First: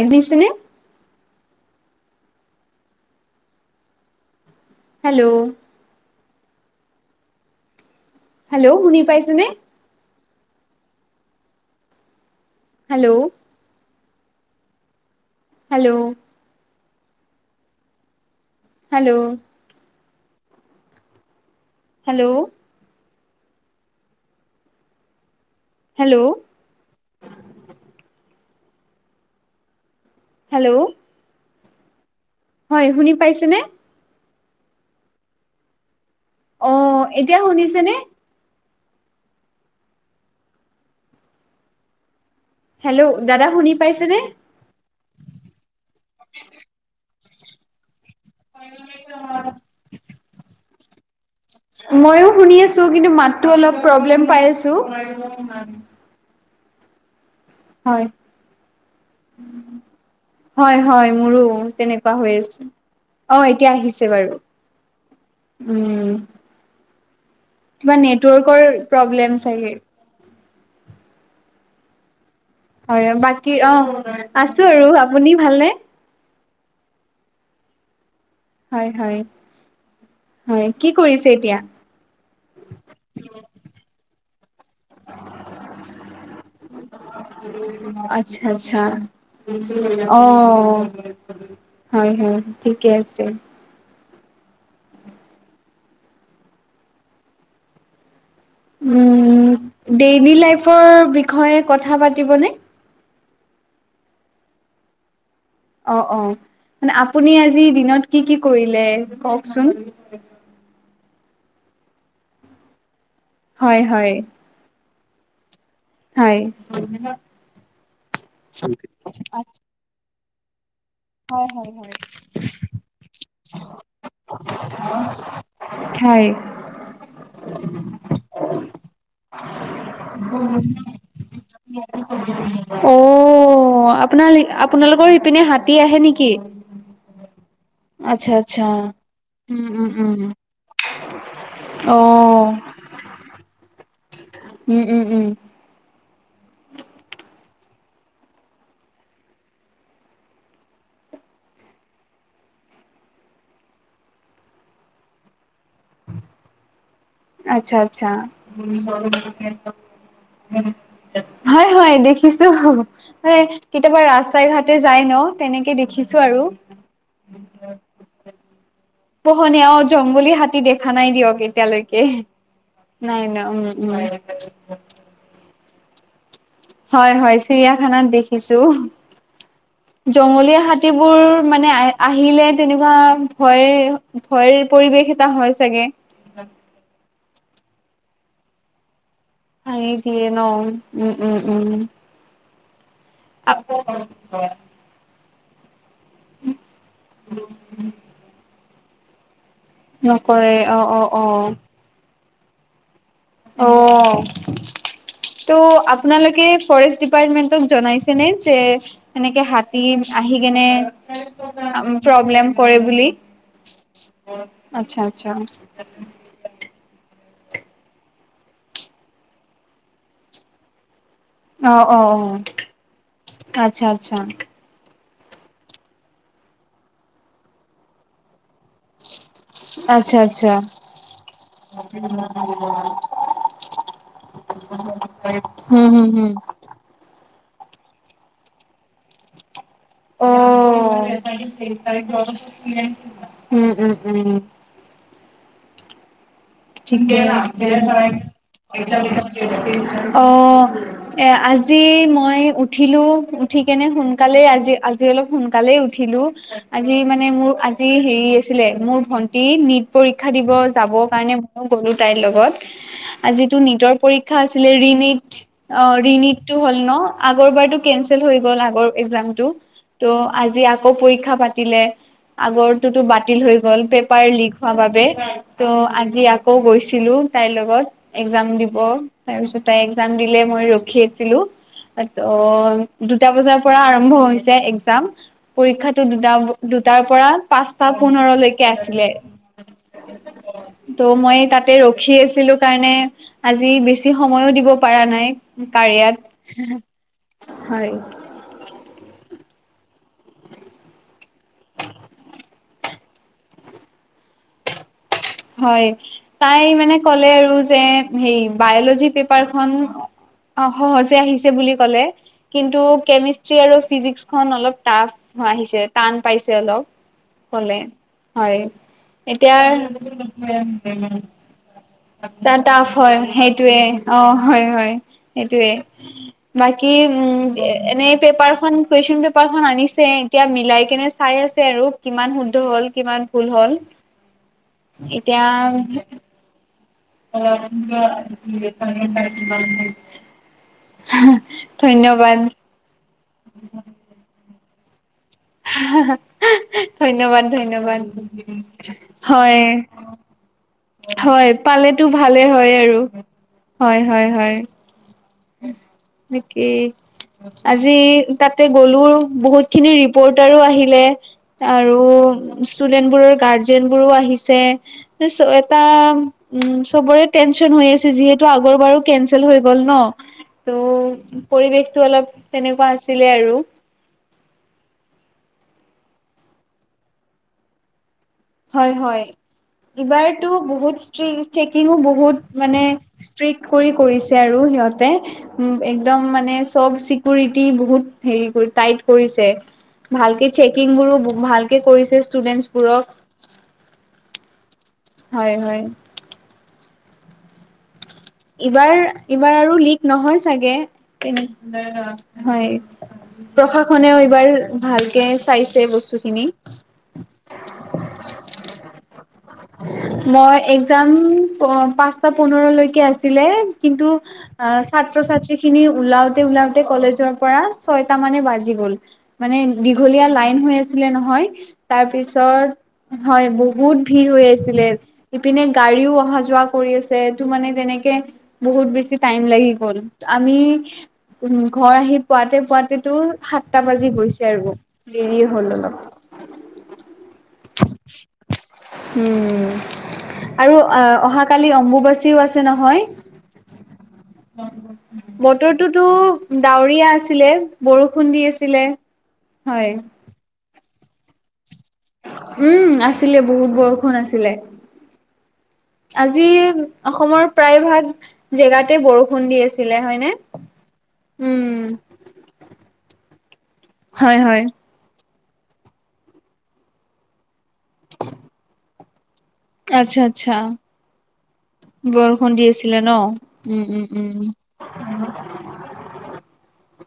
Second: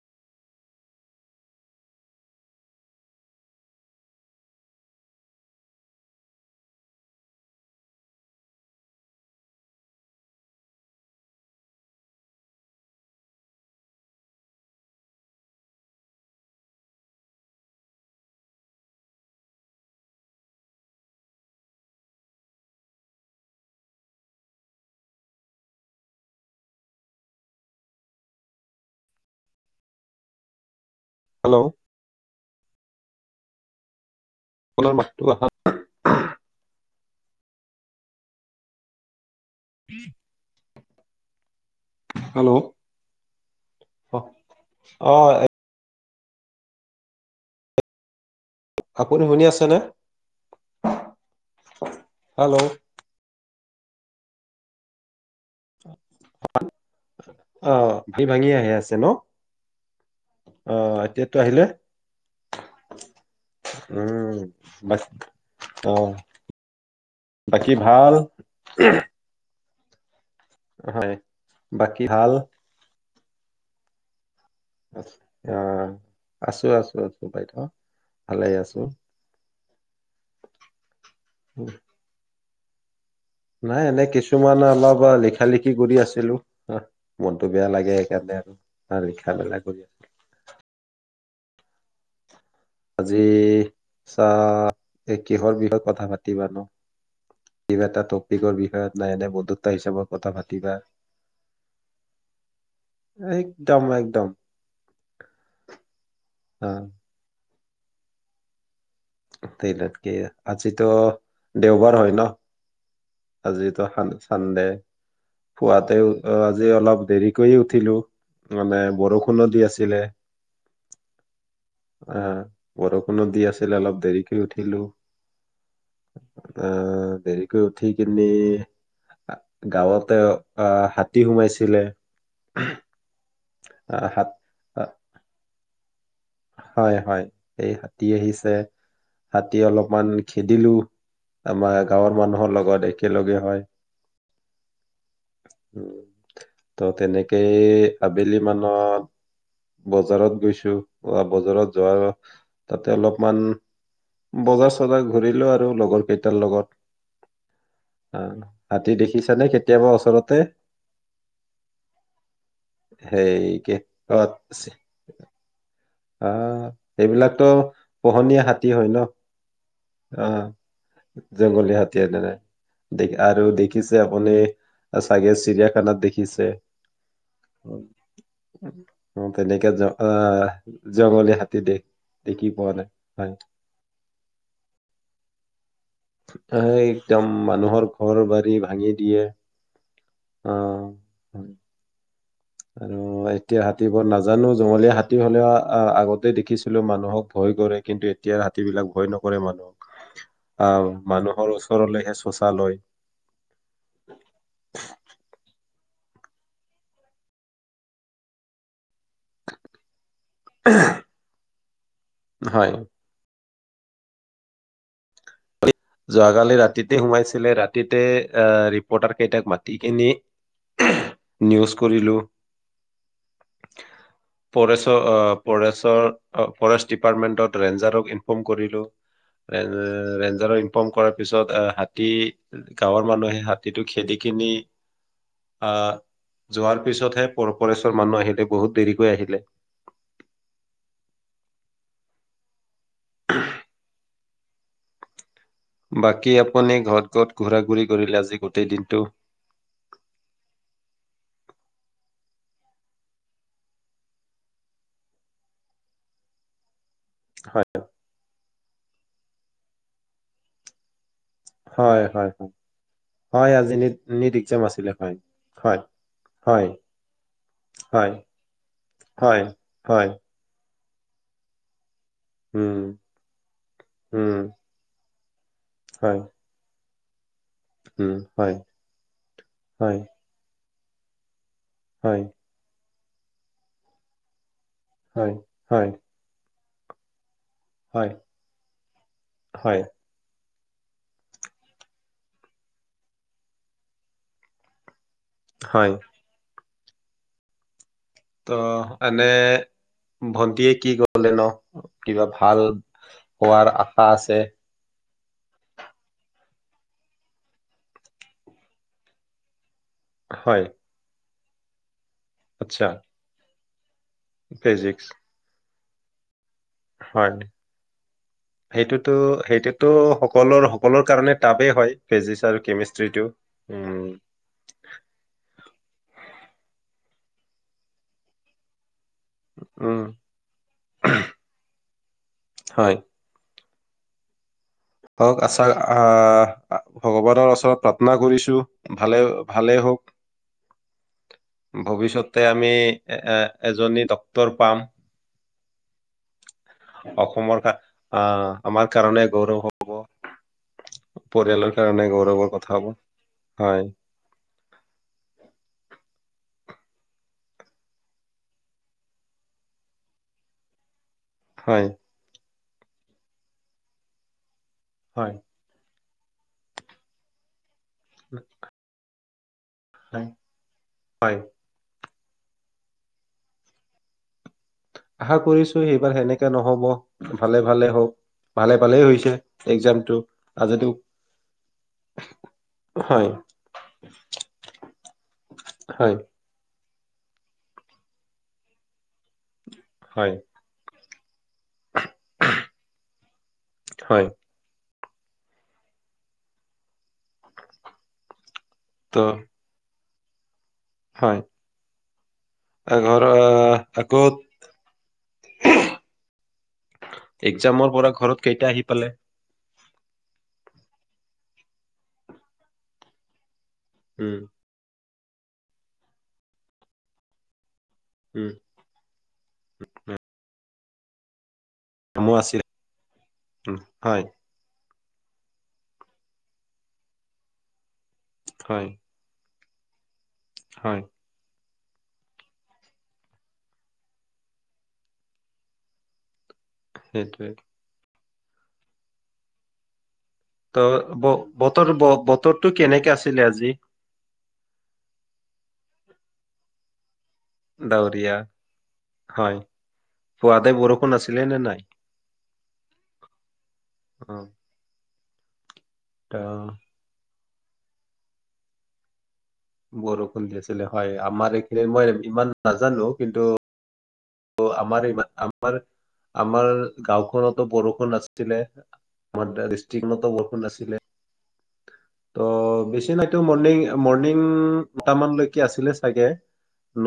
এছিলনেে [unintelligible] hello hello শুনি পাইছে নে hello hello hello hello hello hello hello হয় শুনি পাইছেনে আপোনাৰ মাতটো অা [unintelligible] অ এতিয়া শুনিছে নে উম [unintelligible] [inaudible] হেল্ল' দাদা শুনি পাইছেনে অ [inaudible] অ আপুনি শুনি আছেনে মইো হেল্ল' শুনি আছো অ কিন্তু মাততো অলপ প্ৰব্লেম পাই আছো অ [unintelligible] হয় [unintelligible] হয় অ হয় হয় এতিয়াতো মোৰো আহিলে তেনেকুৱা হৈ আছে অ এতিয়া আহিছে বাৰু উম বাক অ উম বাকী কিবা ভাল নেটৱৰ্কৰ প্ৰব্লেম চাগে হয় বাকী হাল হয় বাকী অ আছো আৰু আপুনি অ ভালনে আছো আছো আছো বাইদ হয়-হয় হয় কি কৰিছে এতিয়া কিুমান [unintelligible] অলপ লিখা লিখি কৰি আছিলো হ মনতটো বেয়া লাগে সেইকাৰণে আচ্ছা আচ্ছা আৰু লিখা মেলা কৰি আছিল অ' হয় হয় ঠিকে আছে চাহ এই কিহৰ বিষয়ে কথা পাতিবা নো কিবা এটা তোক উ ডেইলি পাতিবা লাইফৰ বিষয়ে কথা পাতিবনে একদম একদম অ অ মানে আপুনি জি দিনত কি কি কৰিলে কওকচোন? নতকি আজিিতো দেওবাৰ হয় ন হয় হয় আজিতোান চানডে খুৱাতে হয়। আজি অলপ দেৰি কৰিয় উঠিলো মানে বৰষুণ দি আছিলে হয় হয় হয়। আহ বৰ কোনো দি আছিল অলপ শিক উঠিলো হয় অ উঠি কিিনি গাঁৱত অ হাতী সোমাইছিল চিলে অ অ আপোনাল আপোনালোকৰ ইপিনে হাতী আহে নেকি হয় হয় এই হাতী আচ্ছা আহিছে আচ্ছা। হাতী উম উম অলপমান উম। খেদিলো আমাৰ গাঁৱৰ অ' মানুহৰ লগত একেলগে হয় উম উম উম ত' তেনেকেই আবেলি মানত বজাৰত গৈছো বা বজাৰত যোৱাৰ তাতে অলপমান বজাৰ চজাৰ ঘূৰিলেও আৰু আৰু লগৰ কেইটাৰ লগত আ্ছা আচ্ছা আহ হাতী দেখিছানে কেতিয়াবা ওচৰতে হয় হয় দেখিছো মানে সেই কি কেতিয়াবা অত ৰাস্তাই ঘাটে যাই ন তেনেকে দেখিছো আহ এইবিলাকতো পোহনীয়া হাতী হয় ন পোহনীয়া অ জংগলী হাতী দেখা নাই দিয়ক এতিয়ালৈকে তে নাই নাই ন আৰু উম উম দেখিছে আপুনি চাগে চিৰিয়া পানত দেখিছে হয় হয় চিৰিয়াখানাত দেখিছো অ তেনেকে জ আহ জঙলীয়া হাত সেইবোৰ জংগলী হাতী দে মানে আহ দেখি আহিলে পোৱা নাই তেনেকুৱা হয় ভয় ভয়ৰ পৰিৱেশ এটা হয় চাগে অ একদম মানুহৰ ঘৰ বা ভাঙি দিয়ে উ সিয়ে ন আহ উম উম হয়। উম আৰু এতিয়া হাতীবোৰ নাজানো জঙলীয়া হাতী তেতিয়াহ'লে আহ আগতে দেখিছিলো মানুহক ভয় কৰে কিন্তু এতিয়া সেইবিলাক ভয় নকৰে মানুহ নকৰে অ অ অ শৌচালয় অ ত' আপোনালোকে ফৰেষ্ট ডিপাৰ্টমেন্টক জনাইছেনে যে সেনেকে হাতী আহি কেনে [unintelligible] প্ৰব্লেম হয় কৰে বুলি। আচ্ছা আচ্ছা। যোৱাকালি ৰাতিতে সোমাইছে। ছিলে ৰাতিতে ৰিপৰ্টাৰ কেইটাক মাতি কিনি। নিউজ অহ অ কৰিলো অহ আচ্ছা আচ্ছা। অ আহ ফৰেষ্টৰ আহ ফৰেষ্ট ডিপাৰ্টমেণ্টত ৰেঞ্জাৰক ইমৰ্ফম! কৰিলো এন আচ্ছা আচ্ছা ৰেঞ্জাৰক। কৰাৰ পিছত আহ হাতী, গাঁৱৰ মানুহে হাতীটো খেদি কিনি হুম আহ হুম হুম যোৱাৰ পিছত হে ফৰেষ্টৰ মানুহ আহিলে বহুত দেৰিকৈ আহিলে অ [unintelligible] উম! উম! উম! বাকী আ গোটেই দিনটো অহ এ আ আজি মই উঠিলো উঠি কেনে সোনকালেই আজি আজি অলপ সোনকালে উঠিলো। আজি মানে মোৰ হয় আজি হেৰি আছিলে মোৰ ভন্টি নীট পৰীক্ষা দিব যাবৰ কাৰণে মইয়ো গ'লো হয় তাইৰ হয় লগত হয় হয় আজিটো আজি নিট নীটৰ নিট পৰীক্ষা এক্জাম আছিলে, হয় ৰীনীট হয় অ ৰীনীটটো হয় হ'ল ন আগৰ বাৰতো হয় কেনচেল হৈ গ'ল আগৰ হয় একজামতো ত' হয় আজি আকৌ পৰীক্ষা পাতিলে উম আগৰটোতো বাতিল হৈ গ'ল পেপাৰ উম লিক হোৱা বাবে [unintelligible] ত' হয় আজি আ গৈছিলো। তাইৰ লগত উম একজাম হয় দিব তাৰ পিছত তাই হয় একজাম দিলে মই ৰ খি আছিলো। তা হয় [unintelligible] দুটা বজাৰ পৰা আৰম্ভ হৈছে, এক যাম, হয় হয় পৰীক্ষাটো দুটা দুটাৰ পৰা। পাঁচটা হয় পোন্ধৰলৈকে আছিলে। হয় ত। মই তাতে ৰখি আছিলো কাৰণে আজি বেছি সময়ো দিব পৰা নাই। হয় কাৰিয়াত। হয়। তাতে এনে, ভন্টিয়ে কি গলে ন, কিবা ভাল হোৱাৰ আশা আছে। হয়, তাই মানে ক'লে আৰু যে, হে, বায়লজি পেপাৰখন? অ, হয় সহজে আহিছে। বুলি ক'লে। কিন্তু আচ্ছা কেমি শ্ৰী আৰু। ফিজিক্স খন অলপ ফিজিক্স। টাফ আহিছে। তান, পাইচ অলপ হয়। কলে, হয় সেইটোতো এতিয়া সেইটোতো সকলৰ, সকলৰ কাৰণে টাপেই হয়। ফিজিক্স আৰু তাৰ টাফ হয়, কেমিষ্ট্ৰিটো। উম। সেইটয়ে অ, হয়, হয় সেইটোৱে। বাকী উম, এনেই পেপাৰখন? কুৱেশচন পেপাৰখন উম আনিছে, এতিয়া মিলাই কেনে চাই আছে আৰু কিমান শুদ্ধ হ'ল, কিমান ভুল হ'ল। অ, এতিয়া আছা, আ। ভালে ভালে হওক [unintelligible] ভৱিষ্যতে ধন্যবাদ। আমি এ, এ, এজনী ডক্তৰ পাম। সাহাহা। ধন্যবাদ, অসমৰ কা ধন্যবাদ, আহ আমাৰ কাৰণে গৌৰৱ হয়। হ'ব হয়, পৰিয়ালৰ কাৰণে পালেতো ভালে গৌৰৱৰ কথা হয়, হ'ব আৰু হয়, হয়, হয়। নেকি আজি তাতে গ'লো, বহুত খিনি ৰিপৰ্টাৰো আহিলে। হয় আৰু। ষ্টুডেন্ট বোৰৰ গাৰ্জেন বোৰো আহিছে। হয় [unintelligible] এটা। উম, চবৰে টেনচন হৈ আছে। যিহেতু আগৰ বাৰ কে হৈ গ'ল হয় ত' হয় পৰিৱেশতটো অলপ! তেনেকুৱা আছিলে আৰু আশা কৰিছো এইবাৰ সেনেকে নহব ভালে ভালে হওক ভালে হয় ভালেই হয় হৈছে এক্জামটো এইবাৰতো আৰু যদিও বহুতষ্ট চেকিঙো বহুত মানে হয় ষ্ট্ৰিক কৰি কৰিছে আৰু সিহতে হয় একদম মানে চব চিকিৰিটি বহুত হেৰি কৰি টাইট কৰিছে হয় ভালকে চেকিং গোৰো ভালকে কৰিছে ষ্টুডেন্টছ বোৰক হয় হয় হয় ইবাৰ ত এইবাৰ আৰু লীগ নহয় চাগে ন হয় হয় আ, ঘৰ আহ, প্ৰশাসনেও আকৌ এইবাৰ ভালকে চাইছে বস্তুখিনি এক্জামৰ পৰা ঘৰত কেইটা আহি পালে মই যাম অ পাঁচটা পোন্ধৰলৈকে আছো ছিলে কিন্তু উম ছাত ছাত্ৰ ছাত্ৰী খিনি ওলাওতে ওলাওতে কলেজৰ পৰা ছয়টা মানে উম বাজি গ'ল মানে দীঘলীয়া লাইন হৈ আ ছিলে নহয় কামো আছিল তাৰপিছত হয় উম, বহুত হয় ভিৰ হৈ আছিলে ইপিনে গাড়ীও অহা যোৱা কৰি আছে এইটো মানে তেনেকে বহুত হয় বেছি টাইম লাগি ব'ল আমি হয় উম ঘৰ আহি পুৱাতে পুৱতেতো সাতটা বাজি গৈছে আৰু দেৰি হ'ল অলপ সেইটোৱেই উম আৰু ত অ অহাাকালি বতৰ ব- অম্বুবাচীও আছে বতৰটো নহয় হয় কেনেকে আছিলে আজি বতৰতো টো ডউৰীয়া আছে বৰষুণ ডাৱৰীয়া দি আছিল হয় সদাই বৰষুণ আছিলে নে নাই উম আছিলে বহুত বৰষুণ অ আছিলে ত- আজি অসমৰ প্ৰায় ভাগ জেগাতে বৰষুণ [unintelligible] আছিলে হয়নে? বৰষুণ দি আছিলে হয় আমাৰ উম এইখিন মই ইমান নাজানো কিন্তু হয় হয় আমাৰ- আমাৰ আমাৰ গাঁওখনত। বৰষুণ আাছিলে। আাৰ আচ্ছা এষ্ট্ৰিকত আচ্ছা গমেণ্ট আছিলে- ত বৰষুণ দি আছিলে বেছি ন। নাইতো মৰ্ণিং উম উম উম মৰ্ণিংট মানলৈকে আছিলে চাগে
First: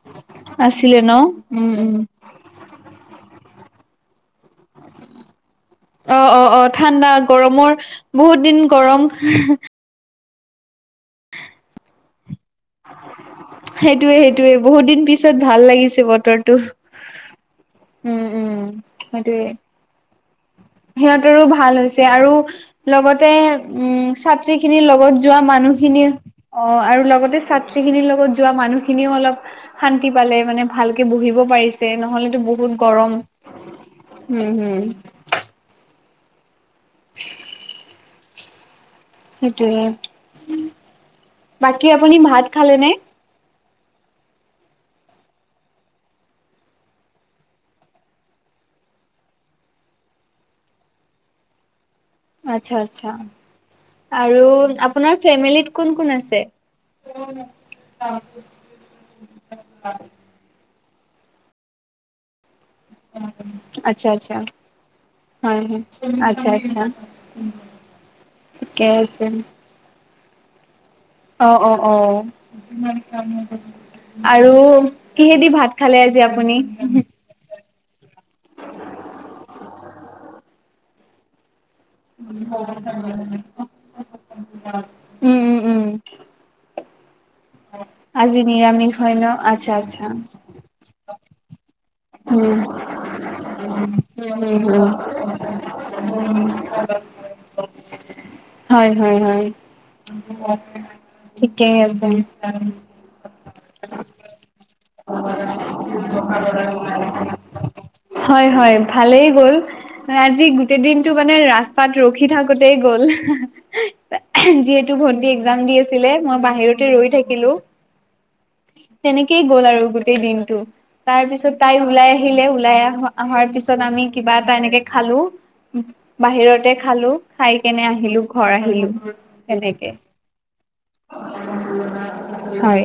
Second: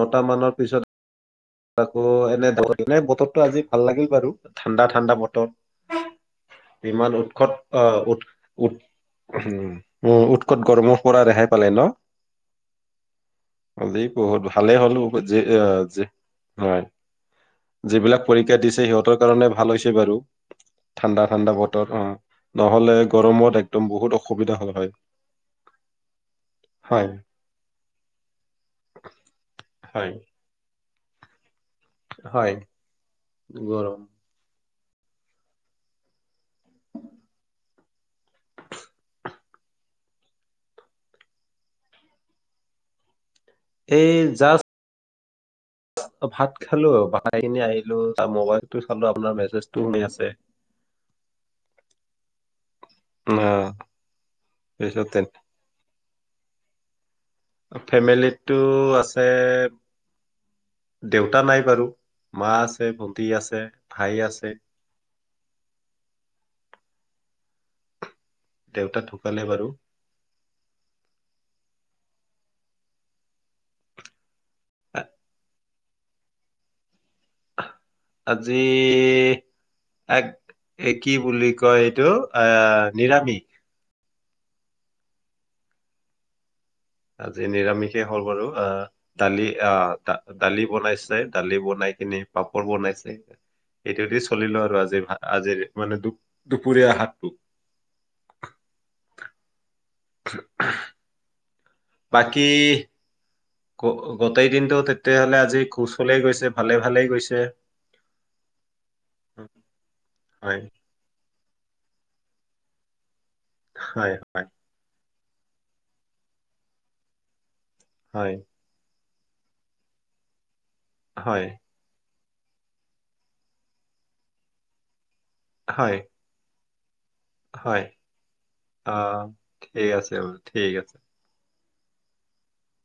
নট মানৰ আছিলে ন উম পিছত উম আকৌ এনে ব ো আজি ভাল লাগিল বাৰু ঠাণ্ডা ঠাণ্ডা মতৰ অ অ অ ঠাণ্ডা গৰমৰ আহ উৎ বহুত দিন উৎ গৰম। উম! উ উৎকট গৰমৰ পৰা ৰেহাই পালে ন জি সেইটোয়ে বহুত সেইটোয়ে ভালেই হ'ল দিন পিছত ভাল লাগিছে বতৰটো। হয় [unintelligible] যিবিলাক উম উম পৰীক্ষা দিছে সিহঁতৰ কাৰণে সেইটোৱে। ভাল হৈছে বাৰু ঠাণ্ডা সিহঁতৰো ঠাণ্ডা ভাল বতৰ অ হৈছে আৰু নহলে লগতে গৰমত। বহুত উম অসুবিধা ছাত্ৰী হ'ল খিনিৰ হয়। লগত যোৱা মানুহখিনি অ আৰু হয় লগতে ছাত্ৰী খিনিৰ লগত যোৱা মানুহ খিনিও অলপ শান্তি হয় পালে মানে ভালকে বহিব পাৰিছে [unintelligible] [unintelligible] নহলেতো হয় বহুত গৰম গৰম হম হম [unintelligible] [unintelligible] সেইটোোৱে বাকী আপুনি ভাত খালে নে এই যা ভাত খালো বাই কিনি আহিলো তাৰ মবাইলত চালো আপোনাৰ মেছেজটো শুনি আছে আচ্ছা! অ আৰু আপোনাৰ তাৰপিছতে ফেমিলত কোন কোন আছে? ফেমিলীটো আছে দেউতা নাই বাৰু মাছ [unintelligible] আচ্ছা আচ্ছা হৈ হৈ আচ্ছা আচ্ছা! উম! [unintelligible] দেউতা ঢুকালে বাৰু অ অ অ! আৰু কিহেদি ভাত খালে আজি আপুনি। আজি এক এক কি বুলি কয় এইটো অ নিৰামিষ। উম উম উম! আজি নিৰামিষে হ'ল আজি বাৰু অ নিৰামিষ হয় ন দালি আচ্ছা অ আচ্ছা দালি বনাইছোই দালি বনাই পিনে উম পাপৰ বনাইছে সেইটো দি চলিলো উম আৰু হম আজি ভ আজিৰ মানে দু দুপৰীয়া শাকটো। হয় হয় হয়। ঠিকেই আছে বাকী গোটেই দিনটো তেতিয়া হ'লে আজি কুশলে গৈছে ভালে ভালে। হয় হয় ভালেই গ'ল আজি হয় গোটেই দিনটো। মানে ৰাস্তাত ৰখি থাকোতেই গ'ল। হয় হয়। ন্টী এক্সাম দি আছিলে মই বাহিৰতে ৰৈ থাকিলো। হয়। তেনেকেই গ'ল আৰু গোটেই দিনটো। হয় তাৰপিছত তাই ওলাই আহিলে ওলাই আহা অহাৰ পিছত আমি কিবা এটা এনেকে খালো। হয় বাহিৰতে খা খালোঁ। খাই হয় কেনে আহিলো, ঘৰ আহিলো আহ ঠিক তেনেকে। আছে বাৰু ঠিক আছে। হয়।